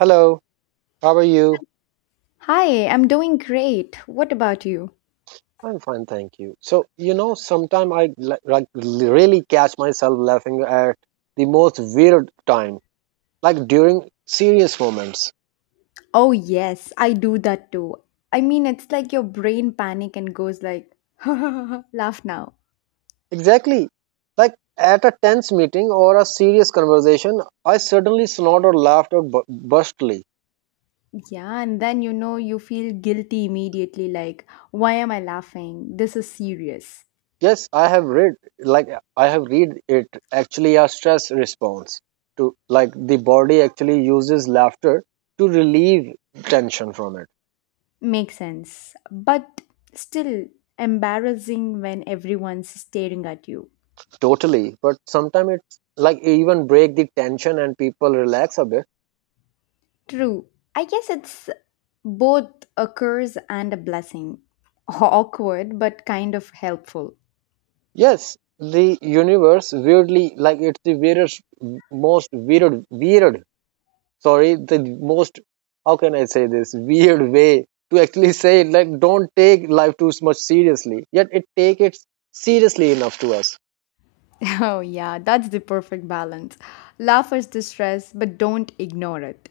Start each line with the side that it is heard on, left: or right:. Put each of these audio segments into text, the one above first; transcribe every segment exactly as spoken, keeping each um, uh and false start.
right: Hello, how are you?
left: Hi, I'm doing great. What about you?
right: I'm fine, thank you. So, you know, sometimes I li- like really catch myself laughing at the most weird time, like during serious moments.
left: Oh, yes, I do that too. I mean, it's like your brain panic and goes like, laugh now.
right: Exactly. Like at a tense meeting or a serious conversation, I suddenly snort or laughed or bu- burstly.
left: Yeah, and then you know you feel guilty immediately like, why am I laughing? This is serious.
right: Yes, I have read like I have read it actually a stress response to like the body actually uses laughter to relieve tension from it.
left: Makes sense. But still embarrassing when everyone's staring at you.
right: Totally, but sometimes it's like even break the tension and people relax a bit.
left: True. I guess it's both a curse and a blessing. Awkward, but kind of helpful.
right: Yes, the universe weirdly, like it's the weirdest, most weird weird sorry, the most, how can I say this, weird way to actually say it, like don't take life too much seriously yet it take it seriously enough to us.
left: Oh, yeah, that's the perfect balance. Laugh at the stress, but don't ignore it.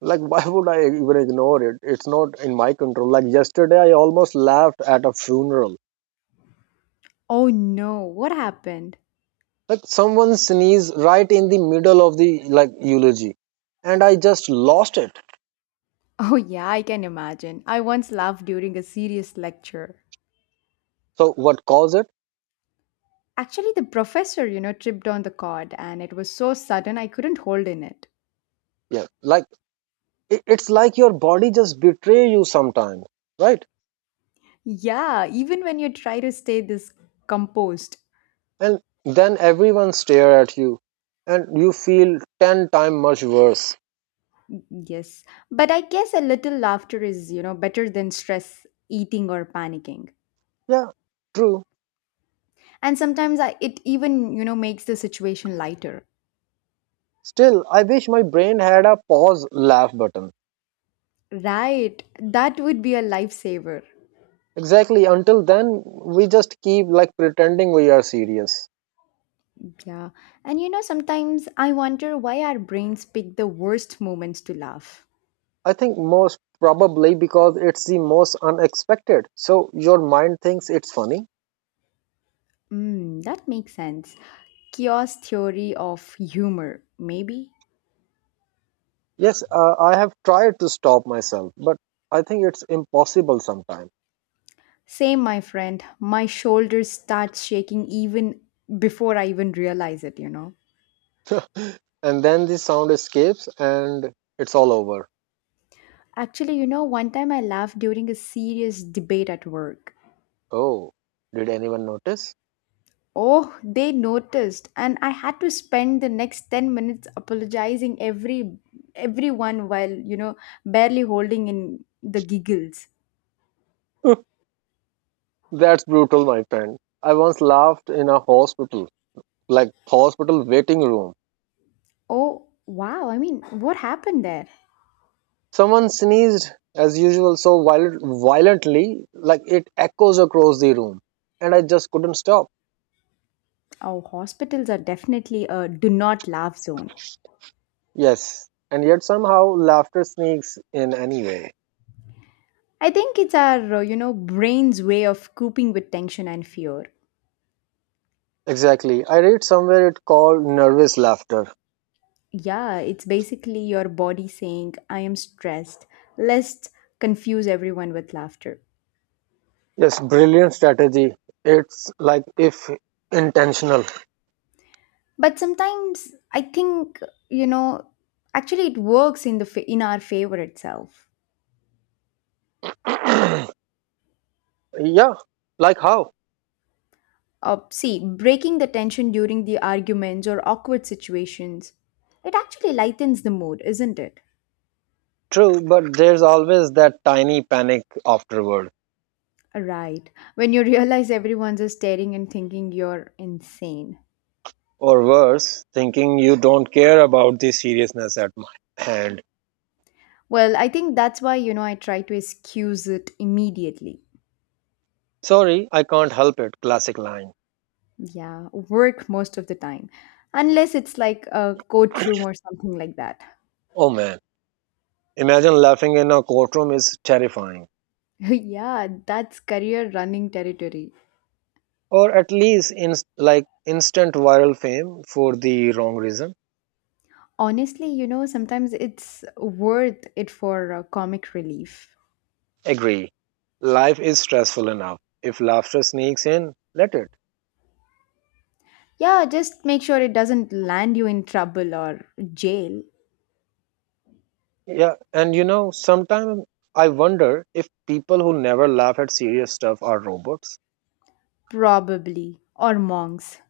right: Like why would I even ignore it? It's not in my control. Like yesterday I almost laughed at a funeral.
left: Oh no, what happened?
right: Like someone sneezed right in the middle of the, like, eulogy, and I just lost it.
left: Oh, yeah, I can imagine. I once laughed during a serious lecture.
right: So what caused it?
left: Actually, the professor, you know, tripped on the cord and it was so sudden I couldn't hold in it.
right: Yeah, like it, it's like your body just betray you sometimes, right?
left: Yeah, even when you try to stay this composed.
right: And then everyone stare at you and you feel ten times much worse.
left: Yes, but I guess a little laughter is, you know, better than stress eating or panicking.
right: Yeah, true.
left: And sometimes I, it even, you know, makes the situation lighter.
right: Still I wish my brain had a pause laugh button.
left: Right, that would be a lifesaver.
right: Exactly, until then we just keep like pretending we are serious.
left: Yeah, and you know, sometimes I wonder why our brains pick the worst moments to laugh.
right: I think most probably because it's the most unexpected. So your mind thinks it's funny.
left: Mm, that makes sense. Chaos theory of humor, maybe?
right: Yes, uh, I have tried to stop myself, but I think it's impossible sometimes.
left: Same, my friend. My shoulders start shaking even before I even realize it, you know.
right: And then the sound escapes and it's all over.
left: Actually, you know, one time I laughed during a serious debate at work.
right: Oh, did anyone notice?
left: Oh, they noticed, and I had to spend the next ten minutes apologizing every everyone while, you know, barely holding in the giggles.
right: That's brutal, my friend. I once laughed in a hospital, like hospital waiting room.
left: Oh, wow. I mean, what happened there?
right: Someone sneezed as usual so violent, violently, like it echoes across the room, and I just couldn't stop.
left: Oh, hospitals are definitely a do not laugh zone.
right: Yes, and yet somehow laughter sneaks in anyway.
left: I think it's our, uh, you know, brain's way of coping with tension and fear.
right: Exactly. I read somewhere it called nervous laughter.
left: Yeah, it's basically your body saying, I am stressed. Let's confuse everyone with laughter.
right: Yes, brilliant strategy. It's like if intentional.
left: But sometimes I think, you know actually it works in the fa- in our favor itself.
right: Yeah, like how?
left: Uh, see breaking the tension during the arguments or awkward situations, it actually lightens the mood, isn't it?
right: True, but there's always that tiny panic afterward.
left: Right, when you realize everyone's just staring and thinking you're insane.
right: Or worse, thinking you don't care about the seriousness at my hand.
left: Well, I think that's why, you know I try to excuse it immediately.
right: Sorry, I can't help it. Classic line.
left: Yeah, work most of the time, unless it's like a courtroom or something like that.
right: Oh man, imagine laughing in a courtroom is terrifying.
left: Yeah, that's career running territory.
right: Or at least in like instant viral fame for the wrong reason.
left: Honestly, you know, sometimes it's worth it for uh, comic relief.
right: Agree. Life is stressful enough. If laughter sneaks in, let it.
left: Yeah, just make sure it doesn't land you in trouble or jail.
right: Yeah, and you know, sometimes I wonder if people who never laugh at serious stuff are robots.
left: Probably, or monks.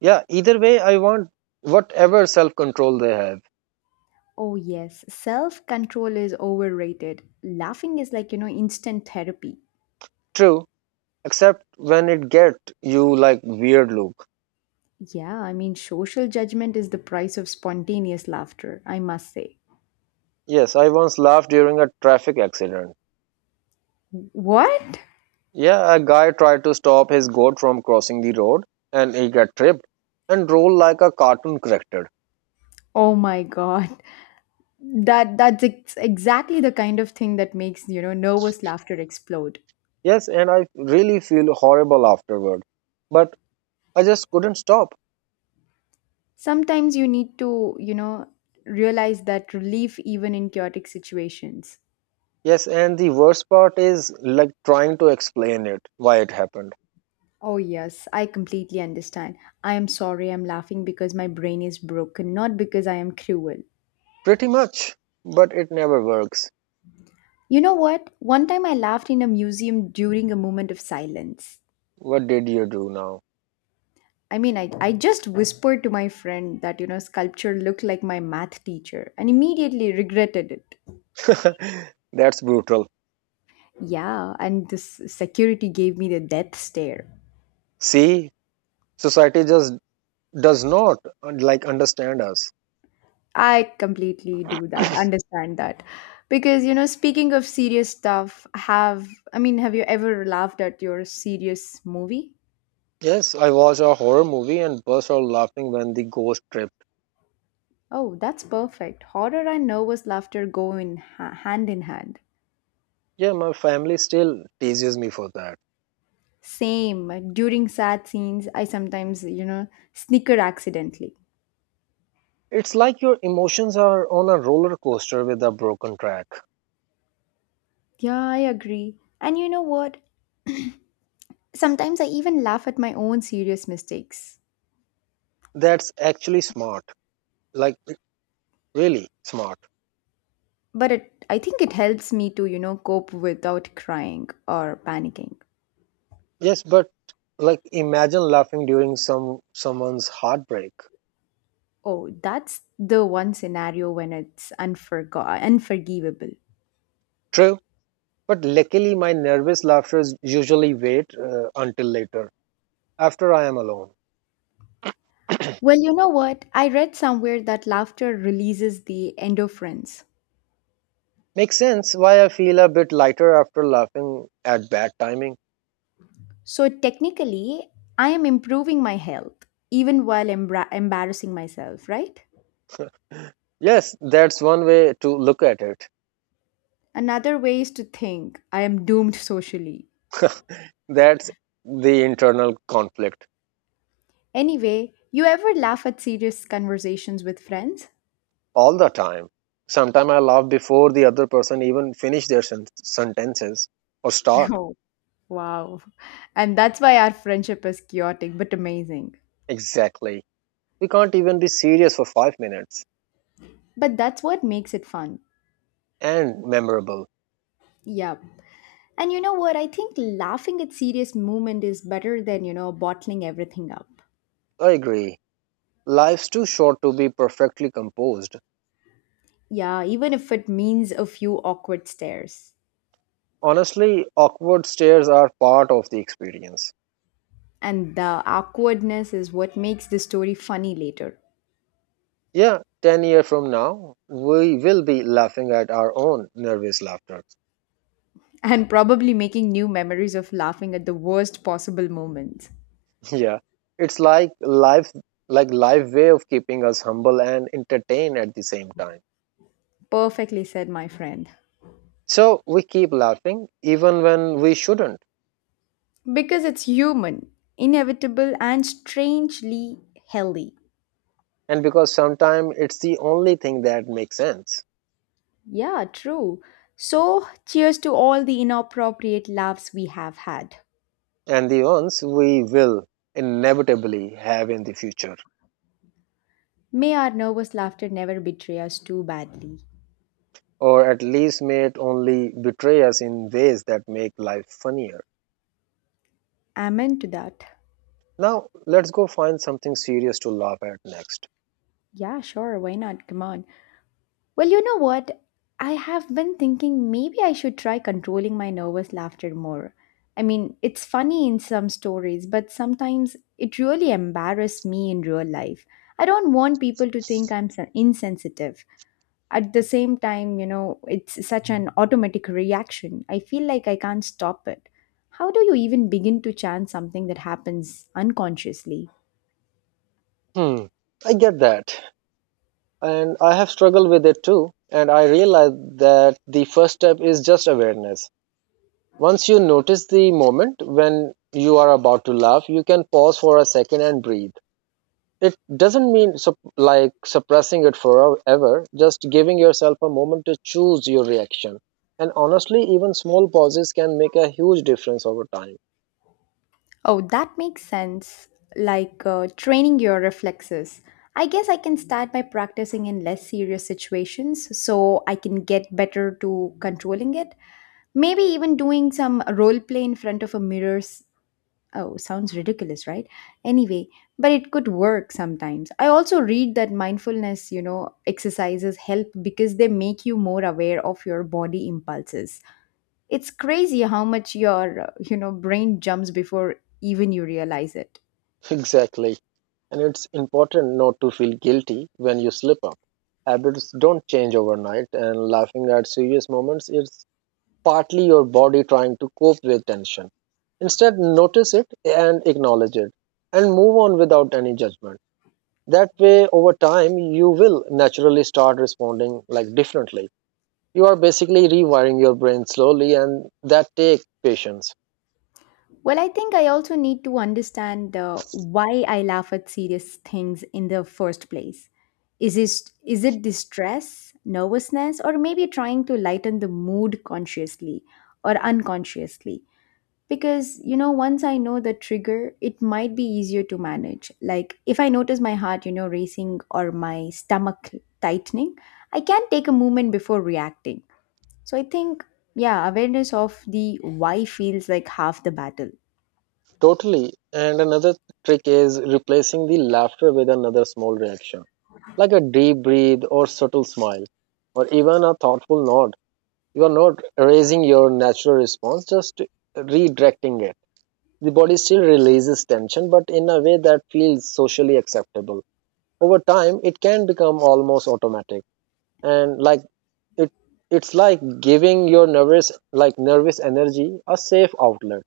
right: Yeah, either way, I want whatever self control they have.
left: Oh, yes, self control is overrated. Laughing is like, you know, instant therapy.
right: True, except when it get you like weird look.
left: Yeah, I mean, social judgment is the price of spontaneous laughter, I must say.
right: Yes, I once laughed during a traffic accident.
left: What?
right: Yeah, a guy tried to stop his goat from crossing the road and he got tripped and rolled like a cartoon character.
left: Oh my god. That that's ex- exactly the kind of thing that makes, you know, nervous laughter explode.
right: Yes, and I really feel horrible afterward. But I just couldn't stop.
left: Sometimes you need to, you know, realize that relief even in chaotic situations.
right: Yes, and the worst part is like trying to explain it, why it happened.
left: Oh yes, I completely understand. I am sorry I'm laughing because my brain is broken, not because I am cruel.
right: Pretty much. But it never works.
left: You know what? One time I laughed in a museum during a moment of silence.
right: What did you do now?
left: I mean, I, I just whispered to my friend that, you know, sculpture looked like my math teacher and immediately regretted it.
right: That's brutal.
left: Yeah, and this security gave me the death stare.
right: See, society just does not uh, like understand us.
left: I completely do that, understand that. Because, you know, speaking of serious stuff, have, I mean, have you ever laughed at your serious movie?
right: Yes, I watched a horror movie and burst out laughing when the ghost tripped.
left: Oh, that's perfect. Horror and nervous laughter go in ha- hand in hand.
right: Yeah, my family still teases me for that.
left: Same. During sad scenes, I sometimes, you know, snicker accidentally.
right: It's like your emotions are on a roller coaster with a broken track.
left: Yeah, I agree. And you know what? Sometimes I even laugh at my own serious mistakes.
right: That's actually smart. Like really smart.
left: But it, I think it helps me to, you know, cope without crying or panicking.
right: Yes, but like imagine laughing during some someone's heartbreak.
left: Oh, that's the one scenario when it's unforg- unforgivable.
right: True, but luckily my nervous laughters usually wait uh, until later, after I am alone.
left: Well, you know what? I read somewhere that laughter releases the endorphins.
right: Makes sense why I feel a bit lighter after laughing at bad timing.
left: So technically, I am improving my health even while embra- embarrassing myself, right?
right: Yes, that's one way to look at it.
left: Another way is to think I am doomed socially.
right: That's the internal conflict.
left: Anyway, you ever laugh at serious conversations with friends?
right: All the time. Sometimes I laugh before the other person even finish their sen- sentences or start.
left: Oh. Wow. And that's why our friendship is chaotic but amazing.
right: Exactly. We can't even be serious for five minutes
left: But that's what makes it fun.
right: and memorable.
left: Yep. And you know what? I think laughing at serious moment is better than, you know, bottling everything up.
right: I agree. Life's too short to be perfectly composed.
left: Yeah, even if it means a few awkward stares.
right: Honestly, awkward stares are part of the experience.
left: And the awkwardness is what makes the story funny later.
right: Yeah, ten years from now, we will be laughing at our own nervous laughter.
left: And probably making new memories of laughing at the worst possible moments.
right: Yeah, it's like life, like life way of keeping us humble and entertained at the same time.
left: Perfectly said, my friend.
right: So we keep laughing even when we shouldn't,
left: Because it's human, inevitable, and strangely healthy.
right: and because sometimes it's the only thing that makes sense,
left: Yeah, true. So, cheers to all the inappropriate laughs we have had.
right: and the ones we will inevitably have in the future,
left: May our nervous laughter never betray us too badly.
right: or at least may it only betray us in ways that make life funnier.
left: Amen to that.
right: Now let's go find something serious to laugh at next.
left: Yeah, sure, why not? Come on. Well, you know what? I have been thinking maybe I should try controlling my nervous laughter more. I mean, it's funny in some stories, but sometimes it really embarrasses me in real life. I don't want people to think I'm sen- insensitive. At the same time, you know, it's such an automatic reaction. I feel like I can't stop it. How do you even begin to chant something that happens unconsciously?
right: Hmm, I get that. And I have struggled with it too, and I realized that the first step is just awareness. Once you notice the moment when you are about to laugh, you can pause for a second and breathe. It doesn't mean sup- like suppressing it forever, just giving yourself a moment to choose your reaction. And honestly, even small pauses can make a huge difference over time.
left: Oh, that makes sense. Like uh, training your reflexes. I guess I can start by practicing in less serious situations so I can get better to controlling it. Maybe even doing some role play in front of a mirror. s- Oh, sounds ridiculous, right? Anyway, but it could work sometimes. I also read that mindfulness, you know, exercises help because they make you more aware of your body impulses. It's crazy how much your, uh, you know, brain jumps before even you realize it.
right: Exactly. And it's important not to feel guilty when you slip up. Habits don't change overnight, and laughing at serious moments is partly your body trying to cope with tension. Instead, notice it and acknowledge it, and move on without any judgment. That way, over time, you will naturally start responding like differently. You are basically rewiring your brain slowly, and that takes patience.
left: Well, I think I also need to understand uh, why I laugh at serious things in the first place. Is it, is it distress, nervousness, or maybe trying to lighten the mood consciously or unconsciously? Because, you know, once I know the trigger, it might be easier to manage. Like if I notice my heart, you know, racing or my stomach tightening, I can take a moment before reacting. So I think, yeah, awareness of the why feels like half the battle.
right: Totally. And another trick is replacing the laughter with another small reaction, like a deep breath or subtle smile or even a thoughtful nod. You are not raising your natural response, just redirecting it. The body still releases tension, but in a way that feels socially acceptable. Over time, it can become almost automatic, and like it, it's like giving your nervous, like nervous energy, a safe outlet.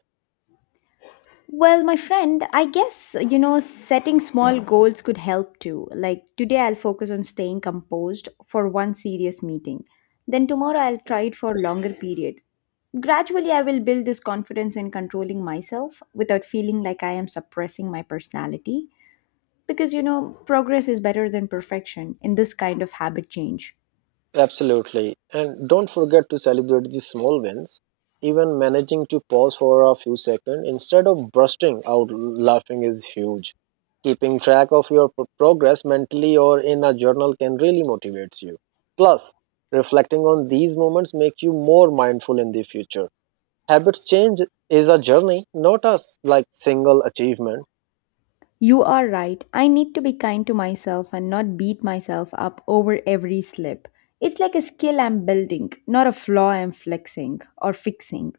left: Well, my friend, I guess, you know, setting small goals could help too. Like today, I'll focus on staying composed for one serious meeting. Then tomorrow, I'll try it for a longer period. Gradually, I will build this confidence in controlling myself without feeling like I am suppressing my personality. Because, you know, progress is better than perfection in this kind of habit change.
right: Absolutely. And don't forget to celebrate the small wins. Even managing to pause for a few seconds instead of bursting out laughing is huge. Keeping track of your pro- progress mentally or in a journal can really motivates you. Plus, reflecting on these moments make you more mindful in the future. Habits change is a journey, not a s- like single achievement.
left: You are right. I need to be kind to myself and not beat myself up over every slip. It's like a skill I'm building, not a flaw I'm flexing or fixing.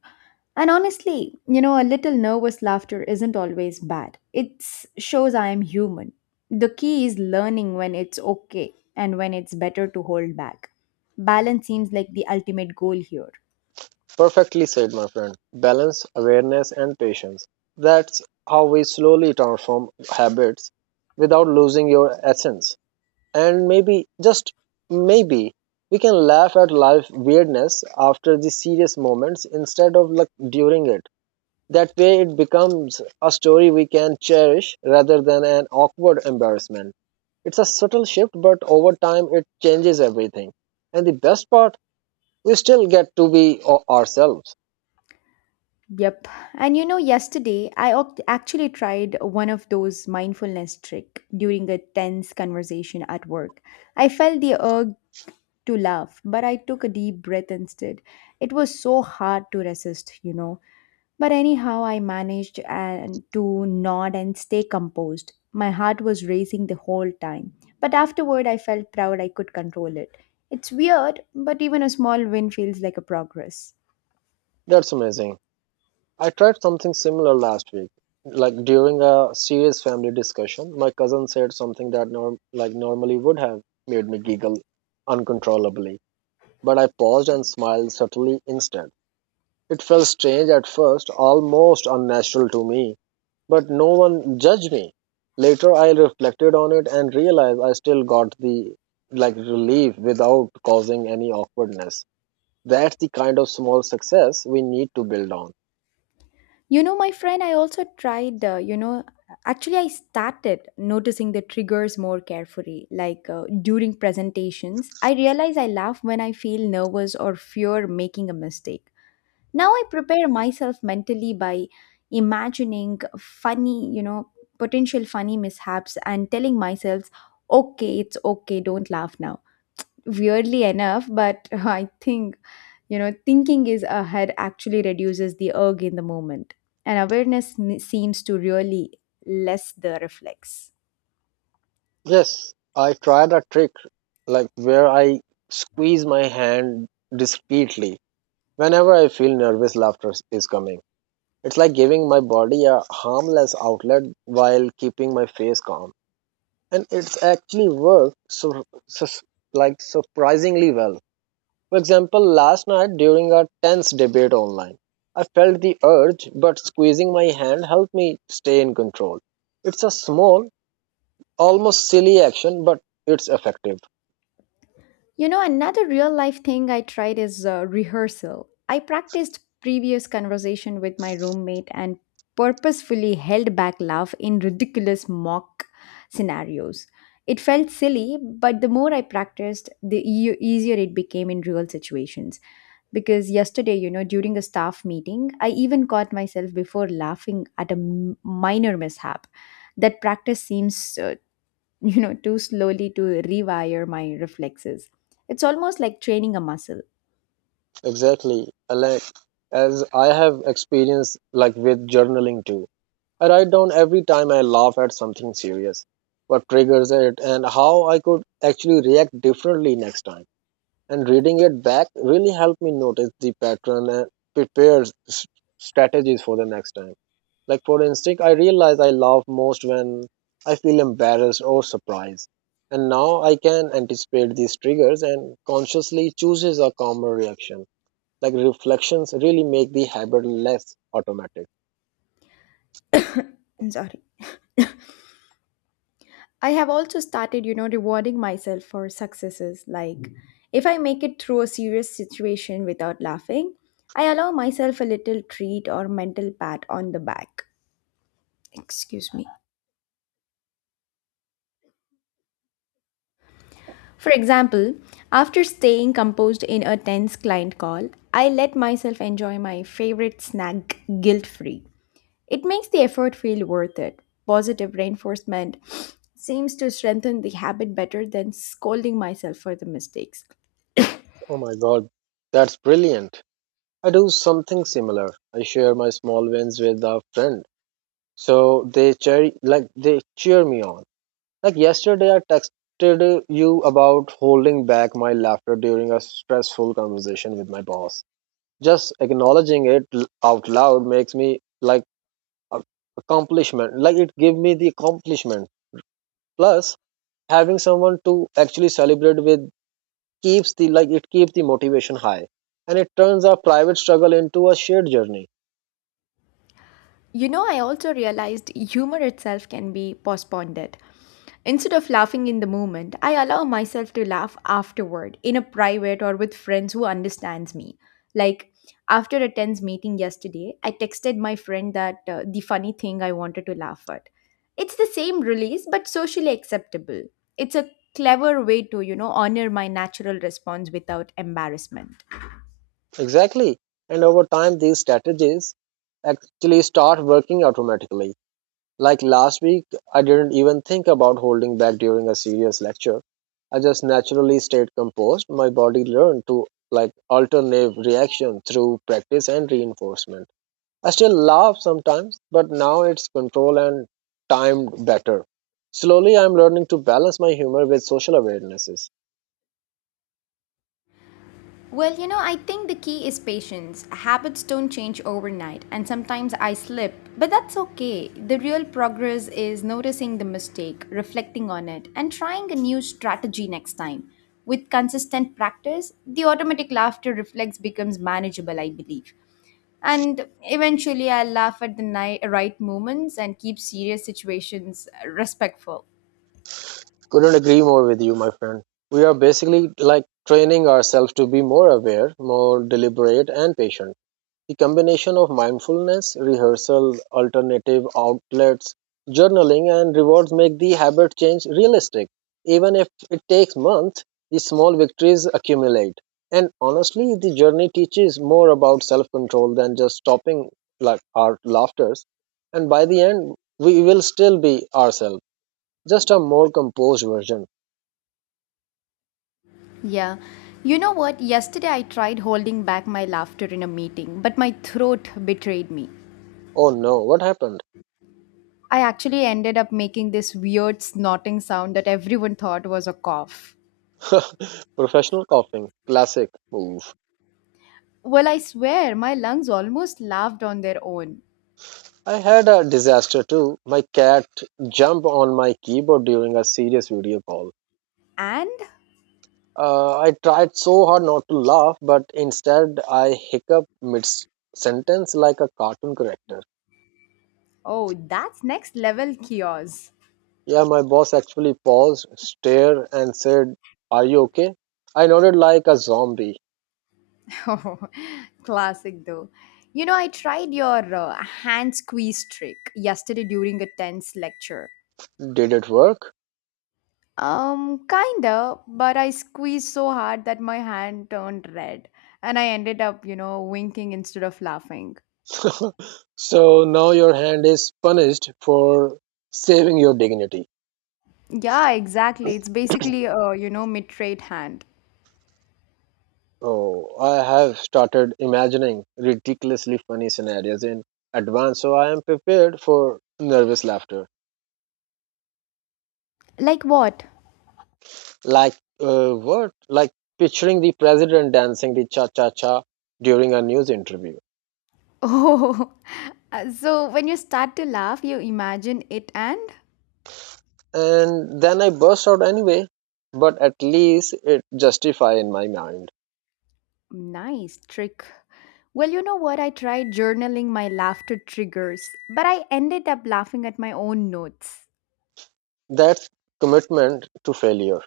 left: And honestly, you know, a little nervous laughter isn't always bad. It shows I am human. The key is learning when it's okay and when it's better to hold back. Balance seems like the ultimate goal here.
right: Perfectly said, my friend. Balance, awareness, and patience. That's how we slowly transform habits without losing your essence. And maybe, just maybe, we can laugh at life weirdness after the serious moments instead of like during it. That way, it becomes a story we can cherish rather than an awkward embarrassment. It's a subtle shift, but over time, it changes everything. And the best part, we still get to be o- ourselves.
left: Yep. And you know, yesterday I oct- actually tried one of those mindfulness trick during a tense conversation at work. I felt the urge to laugh, but I took a deep breath instead. It was so hard to resist, you know. But anyhow, I managed and to nod and stay composed. My heart was racing the whole time, but afterward I felt proud I could control it. It's weird, but even a small win feels like a progress.
right: That's amazing. I tried something similar last week. Like during a serious family discussion, my cousin said something that norm like normally would have made me giggle uncontrollably, but I paused and smiled subtly instead. It felt strange at first, almost unnatural to me, but no one judged me. Later I reflected on it and realized I still got the like relief without causing any awkwardness. That's the kind of small success we need to build on.
left: You know, my friend, I also tried, uh, you know, actually, I started noticing the triggers more carefully. Like uh, during presentations, I realize I laugh when I feel nervous or fear making a mistake. Now I prepare myself mentally by imagining funny, you know, potential funny mishaps and telling myself, okay, it's okay, don't laugh now. Weirdly enough, but I think you know, thinking is ahead actually reduces the urge in the moment, and awareness n- seems to really less the reflex.
right: Yes, I tried a trick like where I squeeze my hand discreetly whenever I feel nervous laughter is is coming. It's like giving my body a harmless outlet while keeping my face calm. And it's actually worked so, so like surprisingly well. For example, last night during a tense debate online, I felt the urge, but squeezing my hand helped me stay in control. It's a small, almost silly action, but it's effective.
left: You know, another real life thing I tried is uh, rehearsal. I practiced previous conversation with my roommate and purposefully held back laugh in ridiculous mock scenarios. It felt silly, but the more I practiced, the e- easier it became in real situations. Because yesterday, you know during a staff meeting, I even caught myself before laughing at a m- minor mishap. That practice seems uh, you know too slowly to rewire my reflexes. It's almost like training a muscle.
right: Exactly. Uh, Like as I have experience like with journaling too. I write down every time I laugh at something serious, what triggers it and how I could actually react differently next time. And reading it back really helped me notice the pattern and prepare s- strategies for the next time. Like for instance, I realize I laugh most when I feel embarrassed or surprised. And now I can anticipate these triggers and consciously chooses a calmer reaction, like reflections really make the habit less automatic.
left: I'm sorry. I have also started, you know rewarding myself for successes. Like if I make it through a serious situation without laughing, I allow myself a little treat or mental pat on the back. Excuse me. For example, after staying composed in a tense client call, I let myself enjoy my favorite snack guilt free. It makes the effort feel worth it. Positive reinforcement seems to strengthen the habit better than scolding myself for the mistakes.
right: Oh my god, that's brilliant. I do something similar. I share my small wins with a friend. So they cheer, like they cheer me on. Like yesterday I texted you about holding back my laughter during a stressful conversation with my boss. Just acknowledging it l- out loud makes me like a accomplishment. Like it gave me the accomplishment. Plus having someone to actually celebrate with keeps the, like it keeps the motivation high, and it turns our private struggle into a shared journey.
left: You know, I also realized humor itself can be postponed. Instead of laughing in the moment, I allow myself to laugh afterward in a private or with friends who understands me. Like after a tense meeting yesterday, I texted my friend that uh, the funny thing I wanted to laugh at. It's the same release but socially acceptable. It's a clever way to, you know, honor my natural response without embarrassment.
right: Exactly, and over time these strategies actually start working automatically. Like last week I didn't even think about holding back during a serious lecture. I just naturally stayed composed. My body learned to, like, alternate reaction through practice and reinforcement. I still laugh sometimes, but now it's controlled and timed better. Slowly, I'm learning to balance my humor with social awarenesses.
left: Well, you know, I think the key is patience. Habits don't change overnight, and sometimes I slip, but that's okay. The real progress is noticing the mistake, reflecting on it, and trying a new strategy next time. With consistent practice, the automatic laughter reflex becomes manageable, I believe. And eventually, I'll laugh at the ni- right moments and keep serious situations respectful.
right: Couldn't agree more with you, my friend. We are basically like training ourselves to be more aware, more deliberate, and patient. The combination of mindfulness, rehearsal, alternative outlets, journaling, and rewards make the habit change realistic. Even if it takes months, the small victories accumulate. And honestly, the journey teaches more about self control than just stopping like our laughters. And by the end, we will still be ourselves, just a more composed version.
left: Yeah. You know what? Yesterday I tried holding back my laughter in a meeting, but my throat betrayed me.
right: Oh no, what happened?
left: I actually ended up making this weird snorting sound that everyone thought was a cough.
right: Professional coughing, classic. Oof.
left: Well, I swear, my lungs almost laughed on their own.
right: I had a disaster too. My cat jumped on my keyboard during a serious video call.
left: And
right: Uh, I tried so hard not to laugh, but instead I hiccuped mid sentence like a cartoon character.
left: oh, that's next level chaos.
right: Yeah, my boss actually paused, stared, and said, are you okay? I nodded like a zombie.
left: Oh, classic though. You know, I tried your uh, hand squeeze trick yesterday during a tense lecture.
right: Did it work?
left: Um, kinda, but I squeezed so hard that my hand turned red and I ended up, you know, winking instead of laughing.
right: So now your hand is punished for saving your dignity.
left: Yeah, exactly. It's basically a, you know, mitrate hand.
right: Oh, I have started imagining ridiculously funny scenarios in advance, so I am prepared for nervous laughter.
left: Like what?
right: Like uh, what? Like picturing the president dancing the cha cha cha during a news interview,
left: Oh, uh, so when you start to laugh, you imagine it, and
right: and then I burst out anyway. But at least it justify in my mind
left: nice trick. Well, you know what? I tried journaling my laughter triggers, but I ended up laughing at my own notes.
right: that commitment to failure.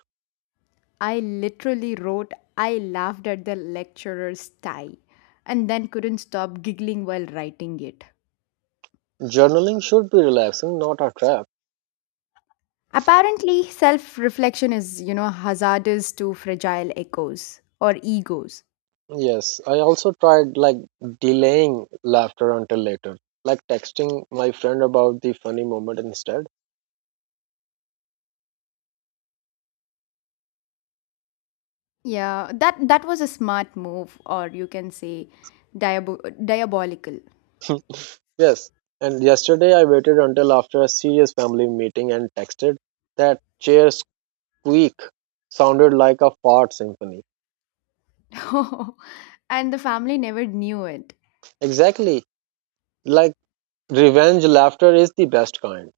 left: I literally wrote, I laughed at the lecturer's tie, and then couldn't stop giggling while writing it.
right: Journaling should be relaxing, not a trap.
left: Apparently, self reflection is, you know, hazardous to fragile echoes or egos.
right: Yes, I also tried like delaying laughter until later, like texting my friend about the funny moment instead.
left: Yeah, that, that was a smart move, or you can say diabo- diabolical.
right: Yes, and yesterday I waited until after a serious family meeting and texted that chair squeak sounded like a fart symphony.
left: And the family never knew it.
right: Exactly, like revenge laughter is the best kind.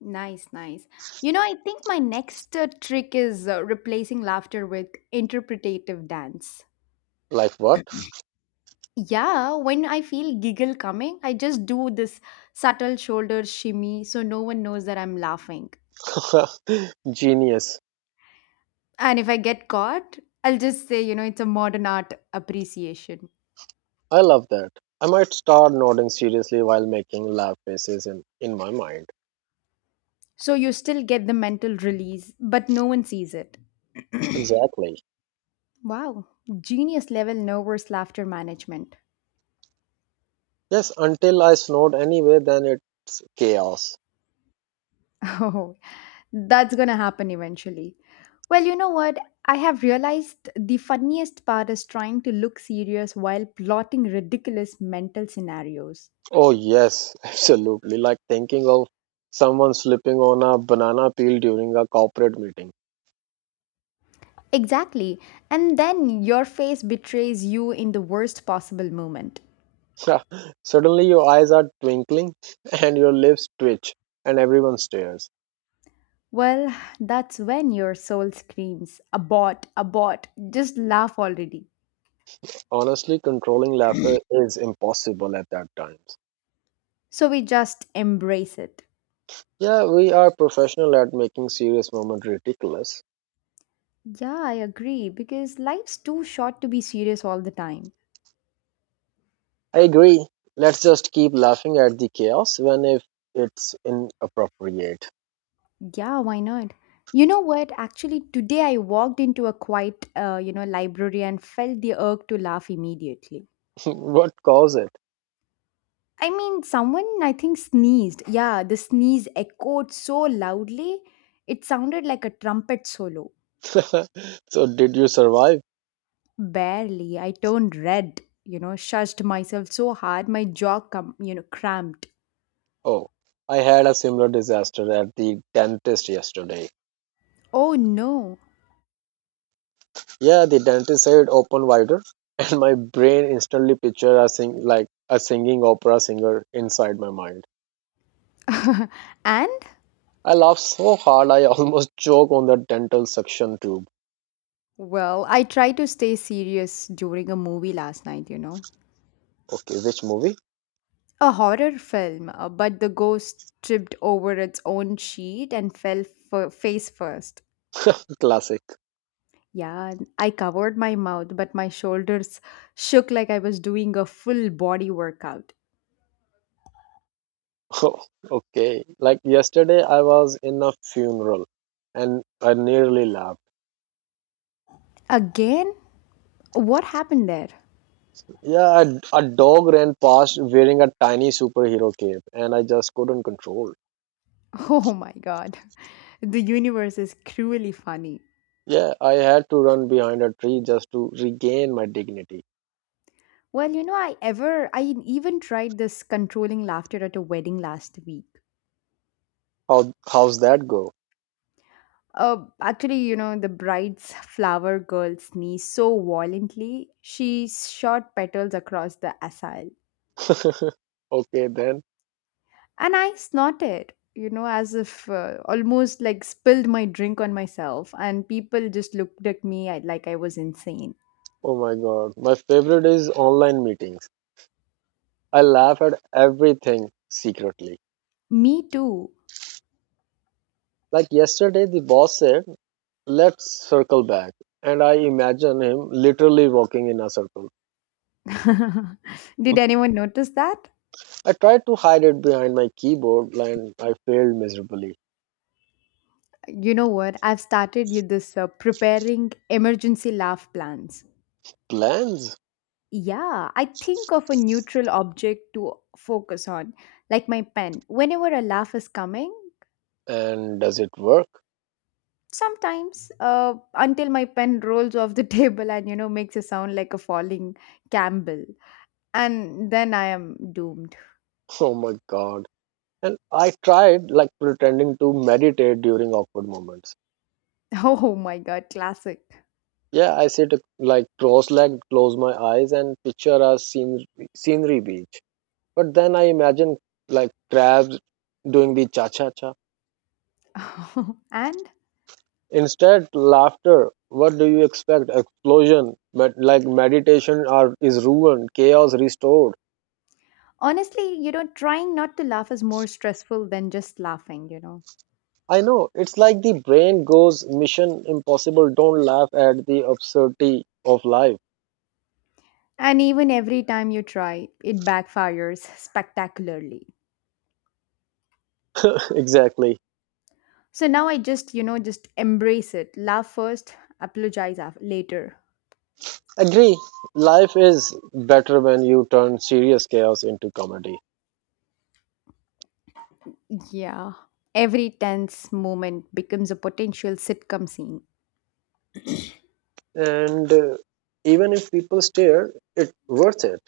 left: Nice, nice. You know, I think my next uh, trick is uh, replacing laughter with interpretative dance.
right: Like what?
left: Yeah, when I feel giggle coming, I just do this subtle shoulder shimmy so no one knows that I'm laughing.
right: Genius.
left: And if I get caught, I'll just say, you know, it's a modern art appreciation.
right: I love that. I might start nodding seriously while making laugh faces in, in my mind.
left: So you still get the mental release, but no one sees it.
right: Exactly.
left: Wow, genius level nervous laughter management.
right: Yes, until I snowed anyway, then it's chaos.
left: Oh, that's gonna happen eventually. Well, you know what? I have realized the funniest part is trying to look serious while plotting ridiculous mental scenarios.
right: Oh, yes, absolutely. Like thinking of someone slipping on a banana peel during a corporate meeting.
left: Exactly. And then your face betrays you in the worst possible moment.
right: Suddenly, your eyes are twinkling and your lips twitch, and everyone stares.
left: Well, that's when your soul screams, abort, abort, just laugh already.
right: Honestly, controlling laughter is impossible at that times.
left: So we just embrace it.
right: Yeah, we are professional at making serious moments ridiculous.
left: Yeah, I agree, because life's too short to be serious all the time.
right: I agree. Let's just keep laughing at the chaos when if it's inappropriate.
left: Yeah, why not? You know what? Actually, today I walked into a quiet, uh, you know, library and felt the urge to laugh immediately.
right: What caused it?
left: I mean, someone I think sneezed. Yeah, the sneeze echoed so loudly, it sounded like a trumpet solo.
right: So did you survive?
left: Barely, I turned red, you know, shushed myself so hard, my jaw, com- you know, cramped.
right: Oh, I had a similar disaster at the dentist yesterday.
left: Oh no.
right: Yeah, the dentist said open wider, and my brain instantly pictured a sing like a singing opera singer inside my mind.
left: And,
right: I laughed so hard I almost choked on the dental suction tube.
left: well, I tried to stay serious during a movie last night, you know.
right: Okay, which movie?
left: A horror film, uh, but the ghost tripped over its own sheet and fell f- face first.
right: Classic.
left: Yeah, and I covered my mouth, but my shoulders shook like I was doing a full body workout.
right: Okay, like yesterday I was in a funeral and I nearly laughed.
left: Again? What happened there?
right: Yeah, a, a dog ran past wearing a tiny superhero cape, and I just couldn't control.
left: Oh my god. The universe is cruelly funny.
right: Yeah, I had to run behind a tree just to regain my dignity.
left: Well, you know, I ever I even tried this controlling laughter at a wedding last week.
right: How how's that go?
left: Uh, actually, you know, the bride's flower girl sneezed so violently, she shot petals across the aisle.
right: Okay, then.
left: And I snorted, you know, as if uh, almost like spilled my drink on myself. And people just looked at me I- like I was insane.
right: Oh my God. My favorite is online meetings. I laugh at everything secretly.
left: Me too.
right: Like yesterday, the boss said, let's circle back. And I imagine him literally walking in a circle.
left: Did anyone notice that?
right: I tried to hide it behind my keyboard and I failed miserably.
left: You know what? I've started you this uh, preparing emergency laugh plans.
right: Plans?
left: Yeah, I think of a neutral object to focus on, like my pen. Whenever a laugh is coming,
right: And does it work?
left: sometimes, uh, until my pen rolls off the table and you know makes a sound like a falling Campbell, and then I am doomed.
right: Oh my god. And I tried like pretending to meditate during awkward moments.
left: Oh my god, classic.
right: Yeah, I sit like cross legged, close my eyes, and picture a scen- scenery beach. But then I imagine like crabs doing the cha cha cha.
left: And
right: Instead, laughter. What do you expect? Explosion. But like meditation are, is ruined, chaos restored.
left: honestly, you know, trying not to laugh is more stressful than just laughing, you know.
right: I know. It's like the brain goes mission impossible. Don't laugh at the absurdity of life.
left: And even every time you try, it backfires spectacularly.
right: Exactly.
left: So now I just, you know, just embrace it. Laugh first, apologize af- later.
right: Agree. Life is better when you turn serious chaos into comedy.
left: Yeah. Every tense moment becomes a potential sitcom scene.
right: And uh, even if people stare, it's worth it.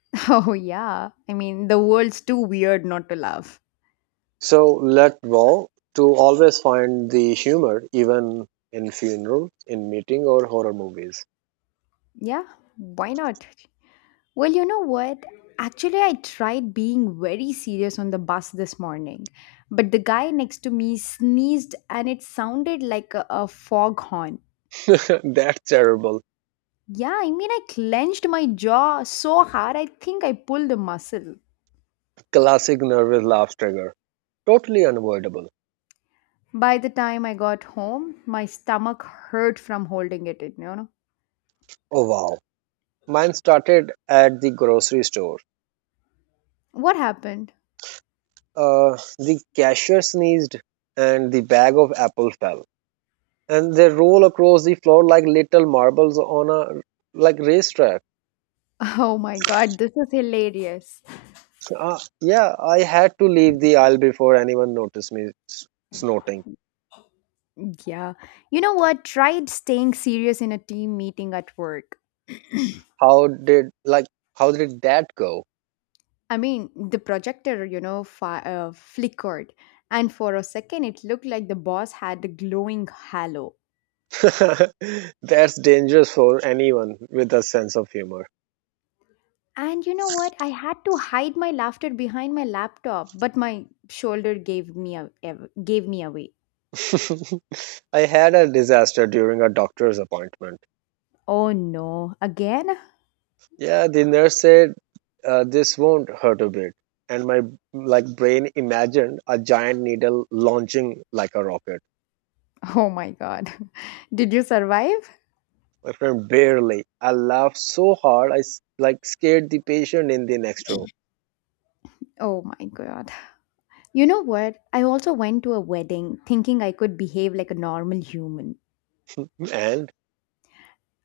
left: Oh, yeah. I mean, the world's too weird not to laugh.
right: So let Wall to always find the humor even in funeral, in meeting or horror movies.
left: Yeah, why not? Well, you know what? Actually, I tried being very serious on the bus this morning, but the guy next to me sneezed and it sounded like a, a foghorn.
right: That's terrible.
left: Yeah, I mean, I clenched my jaw so hard, I think I pulled a muscle.
right: Classic nervous laugh trigger. Totally unavoidable.
left: By the time I got home, my stomach hurt from holding it in, you know?
right: Oh wow. Mine started at the grocery store.
left: What happened?
right: Uh, the cashier sneezed and the bag of apple fell, and they roll across the floor like little marbles on a like racetrack.
left: Oh my god, this is hilarious.
right: So, Uh, yeah, I had to leave the aisle before anyone noticed me s- snorting.
left: Yeah. You know what? Tried staying serious in a team meeting at work.
right: How did like how did that go?
left: I mean, the projector, you know, fi- uh, flickered. And for a second, it looked like the boss had a glowing halo.
right: That's dangerous for anyone with a sense of humor.
left: And you know what? I had to hide my laughter behind my laptop, but my shoulder gave me a- ev- gave me away.
right: I had a disaster during a doctor's appointment.
left: Oh no, again?
right: Yeah, the nurse said uh, this won't hurt a bit, and my like brain imagined a giant needle launching like a rocket.
left: Oh my god. Did you survive?
right: My friend, barely. I laughed so hard I s- like scared the patient in the next room.
left: Oh my god. You know what? I also went to a wedding thinking I could behave like a normal human.
right: And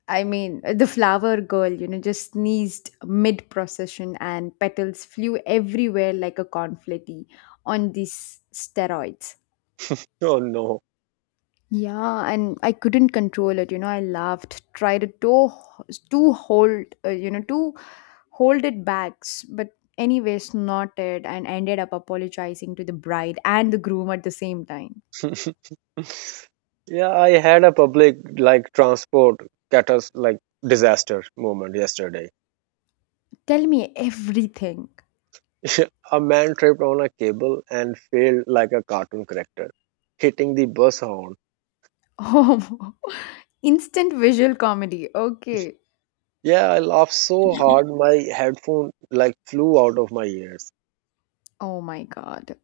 left: I mean, uh, the flower girl, you know, just sneezed mid procession and petals flew everywhere like a confetti on these steroids.
right: oh no.
left: Yeah, and I couldn't control it. You know, I laughed, tried to to hold, uh, you know, to hold it back, s- but anyway, snorted and ended up apologizing to the bride and the groom at the same time.
right: Yeah, I had a public like transport catas like disaster moment yesterday.
left: Tell me everything.
right: A man tripped on a cable and fell like a cartoon character, hitting the bus horn.
left: Oh, instant visual comedy. Okay.
right: Yeah, I laughed so hard my headphone like flew out of my ears.
left: Oh my God.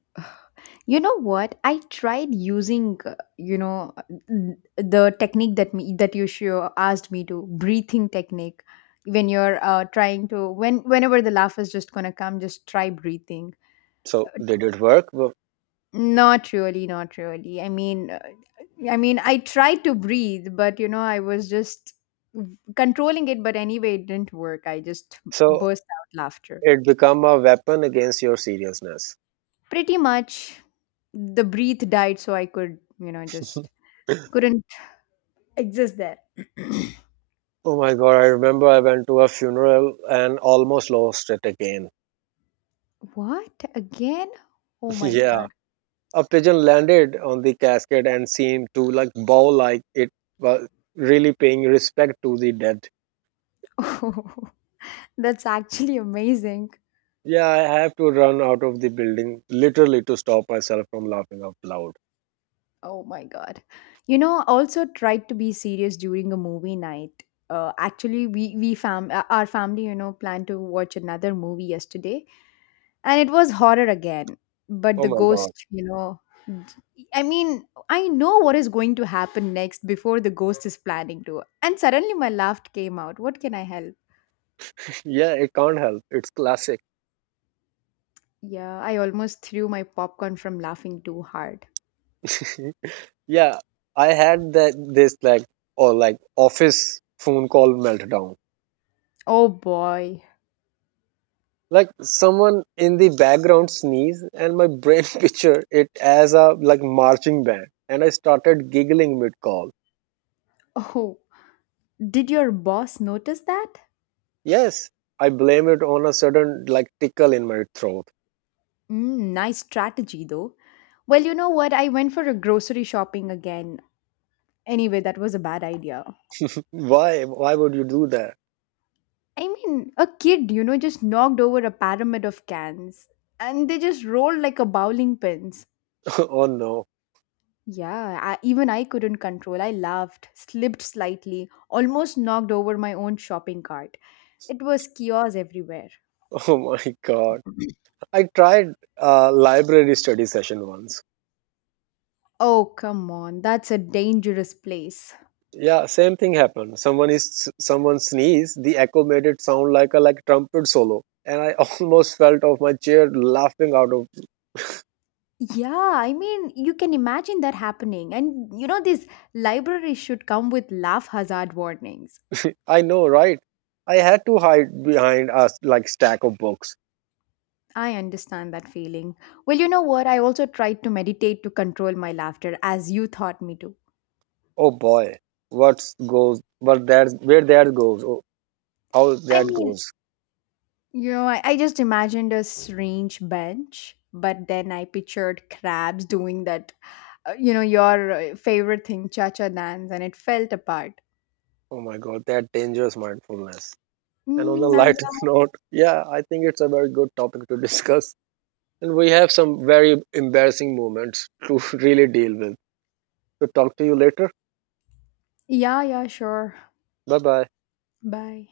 left: You know what? I tried using, uh, you know, n- the technique that me that you sure asked me to, breathing technique. When you're uh, trying to, when whenever the laugh is just gonna come, just try breathing.
right: So did it work? Well,
left: Not really, not really. I mean, uh, I mean, I tried to breathe, but you know, I was just controlling it. But anyway, it didn't work. I just
right: so
left: burst out laughter.
right: it become a weapon against your seriousness.
left: Pretty much the breath died, so I could, you know, just couldn't. Exist there.
right: Oh my God, I remember I went to a funeral and almost lost it again.
left: What? Again? Oh my
right: Yeah.
left: god.
right: A pigeon landed on the casket and seemed to like bow like it was really paying respect to the dead.
left: That's actually amazing.
right: Yeah, I have to run out of the building literally to stop myself from laughing out loud.
left: Oh my god. You know, also tried to be serious during a movie night. Uh, actually, we we fam uh, our family, you know, planned to watch another movie yesterday, and it was horror again, but
right: Oh
left: the
right: my God.
left: ghost, you know, I mean, I know what is going to happen next before the ghost is planning to, and suddenly my laugh came out. What can I help?
right: Yeah, it can't help. It's classic.
left: Yeah, I almost threw my popcorn from laughing too hard.
right: Yeah, I had that this like or like office phone call meltdown.
left: Oh boy.
right: Like someone in the background sneeze and my brain pictured it as a like marching band and I started giggling mid call.
left: Oh, did your boss notice that?
right: Yes, I blame it on a sudden like tickle in my throat.
left: Mm, nice strategy though. Well, you know what? I went for a grocery shopping again. Anyway, that was a bad idea.
right: Why why would you do that?
left: I mean, a kid, you know, just knocked over a pyramid of cans, and they just rolled like a bowling pins.
right: Oh no.
left: Yeah, I, even I couldn't control. I laughed, slipped slightly, almost knocked over my own shopping cart. It was chaos everywhere.
right: Oh my god, I tried a library study session once.
left: Oh, come on, that's a dangerous place.
right: Yeah, same thing happened. Someone is someone sneezed, the echo made it sound like a like trumpet solo and I almost fell off my chair laughing out of.
left: Yeah, I mean, you can imagine that happening. And you know, these libraries should come with laugh hazard warnings.
right: I know, right? I had to hide behind us like stack of books.
left: I understand that feeling. Well, you know what? I also tried to meditate to control my laughter as you taught me to.
right: Oh boy, what's goes? What that? Where that goes? Oh, how
left: I
right: that
left: mean,
right: goes?
left: you know, I, I just imagined a strange bench, but then I pictured crabs doing that, uh, you know, your uh, favorite thing, cha cha dance, and it felt apart.
right: Oh my God, that dangerous mindfulness. And on a
left: Mm, I,
right: lighter note, yeah, I think it's a very good topic to discuss. And we have some very embarrassing moments to really deal with. So talk to you later.
left: yeah, yeah, sure.
right: Bye bye.
left: Bye.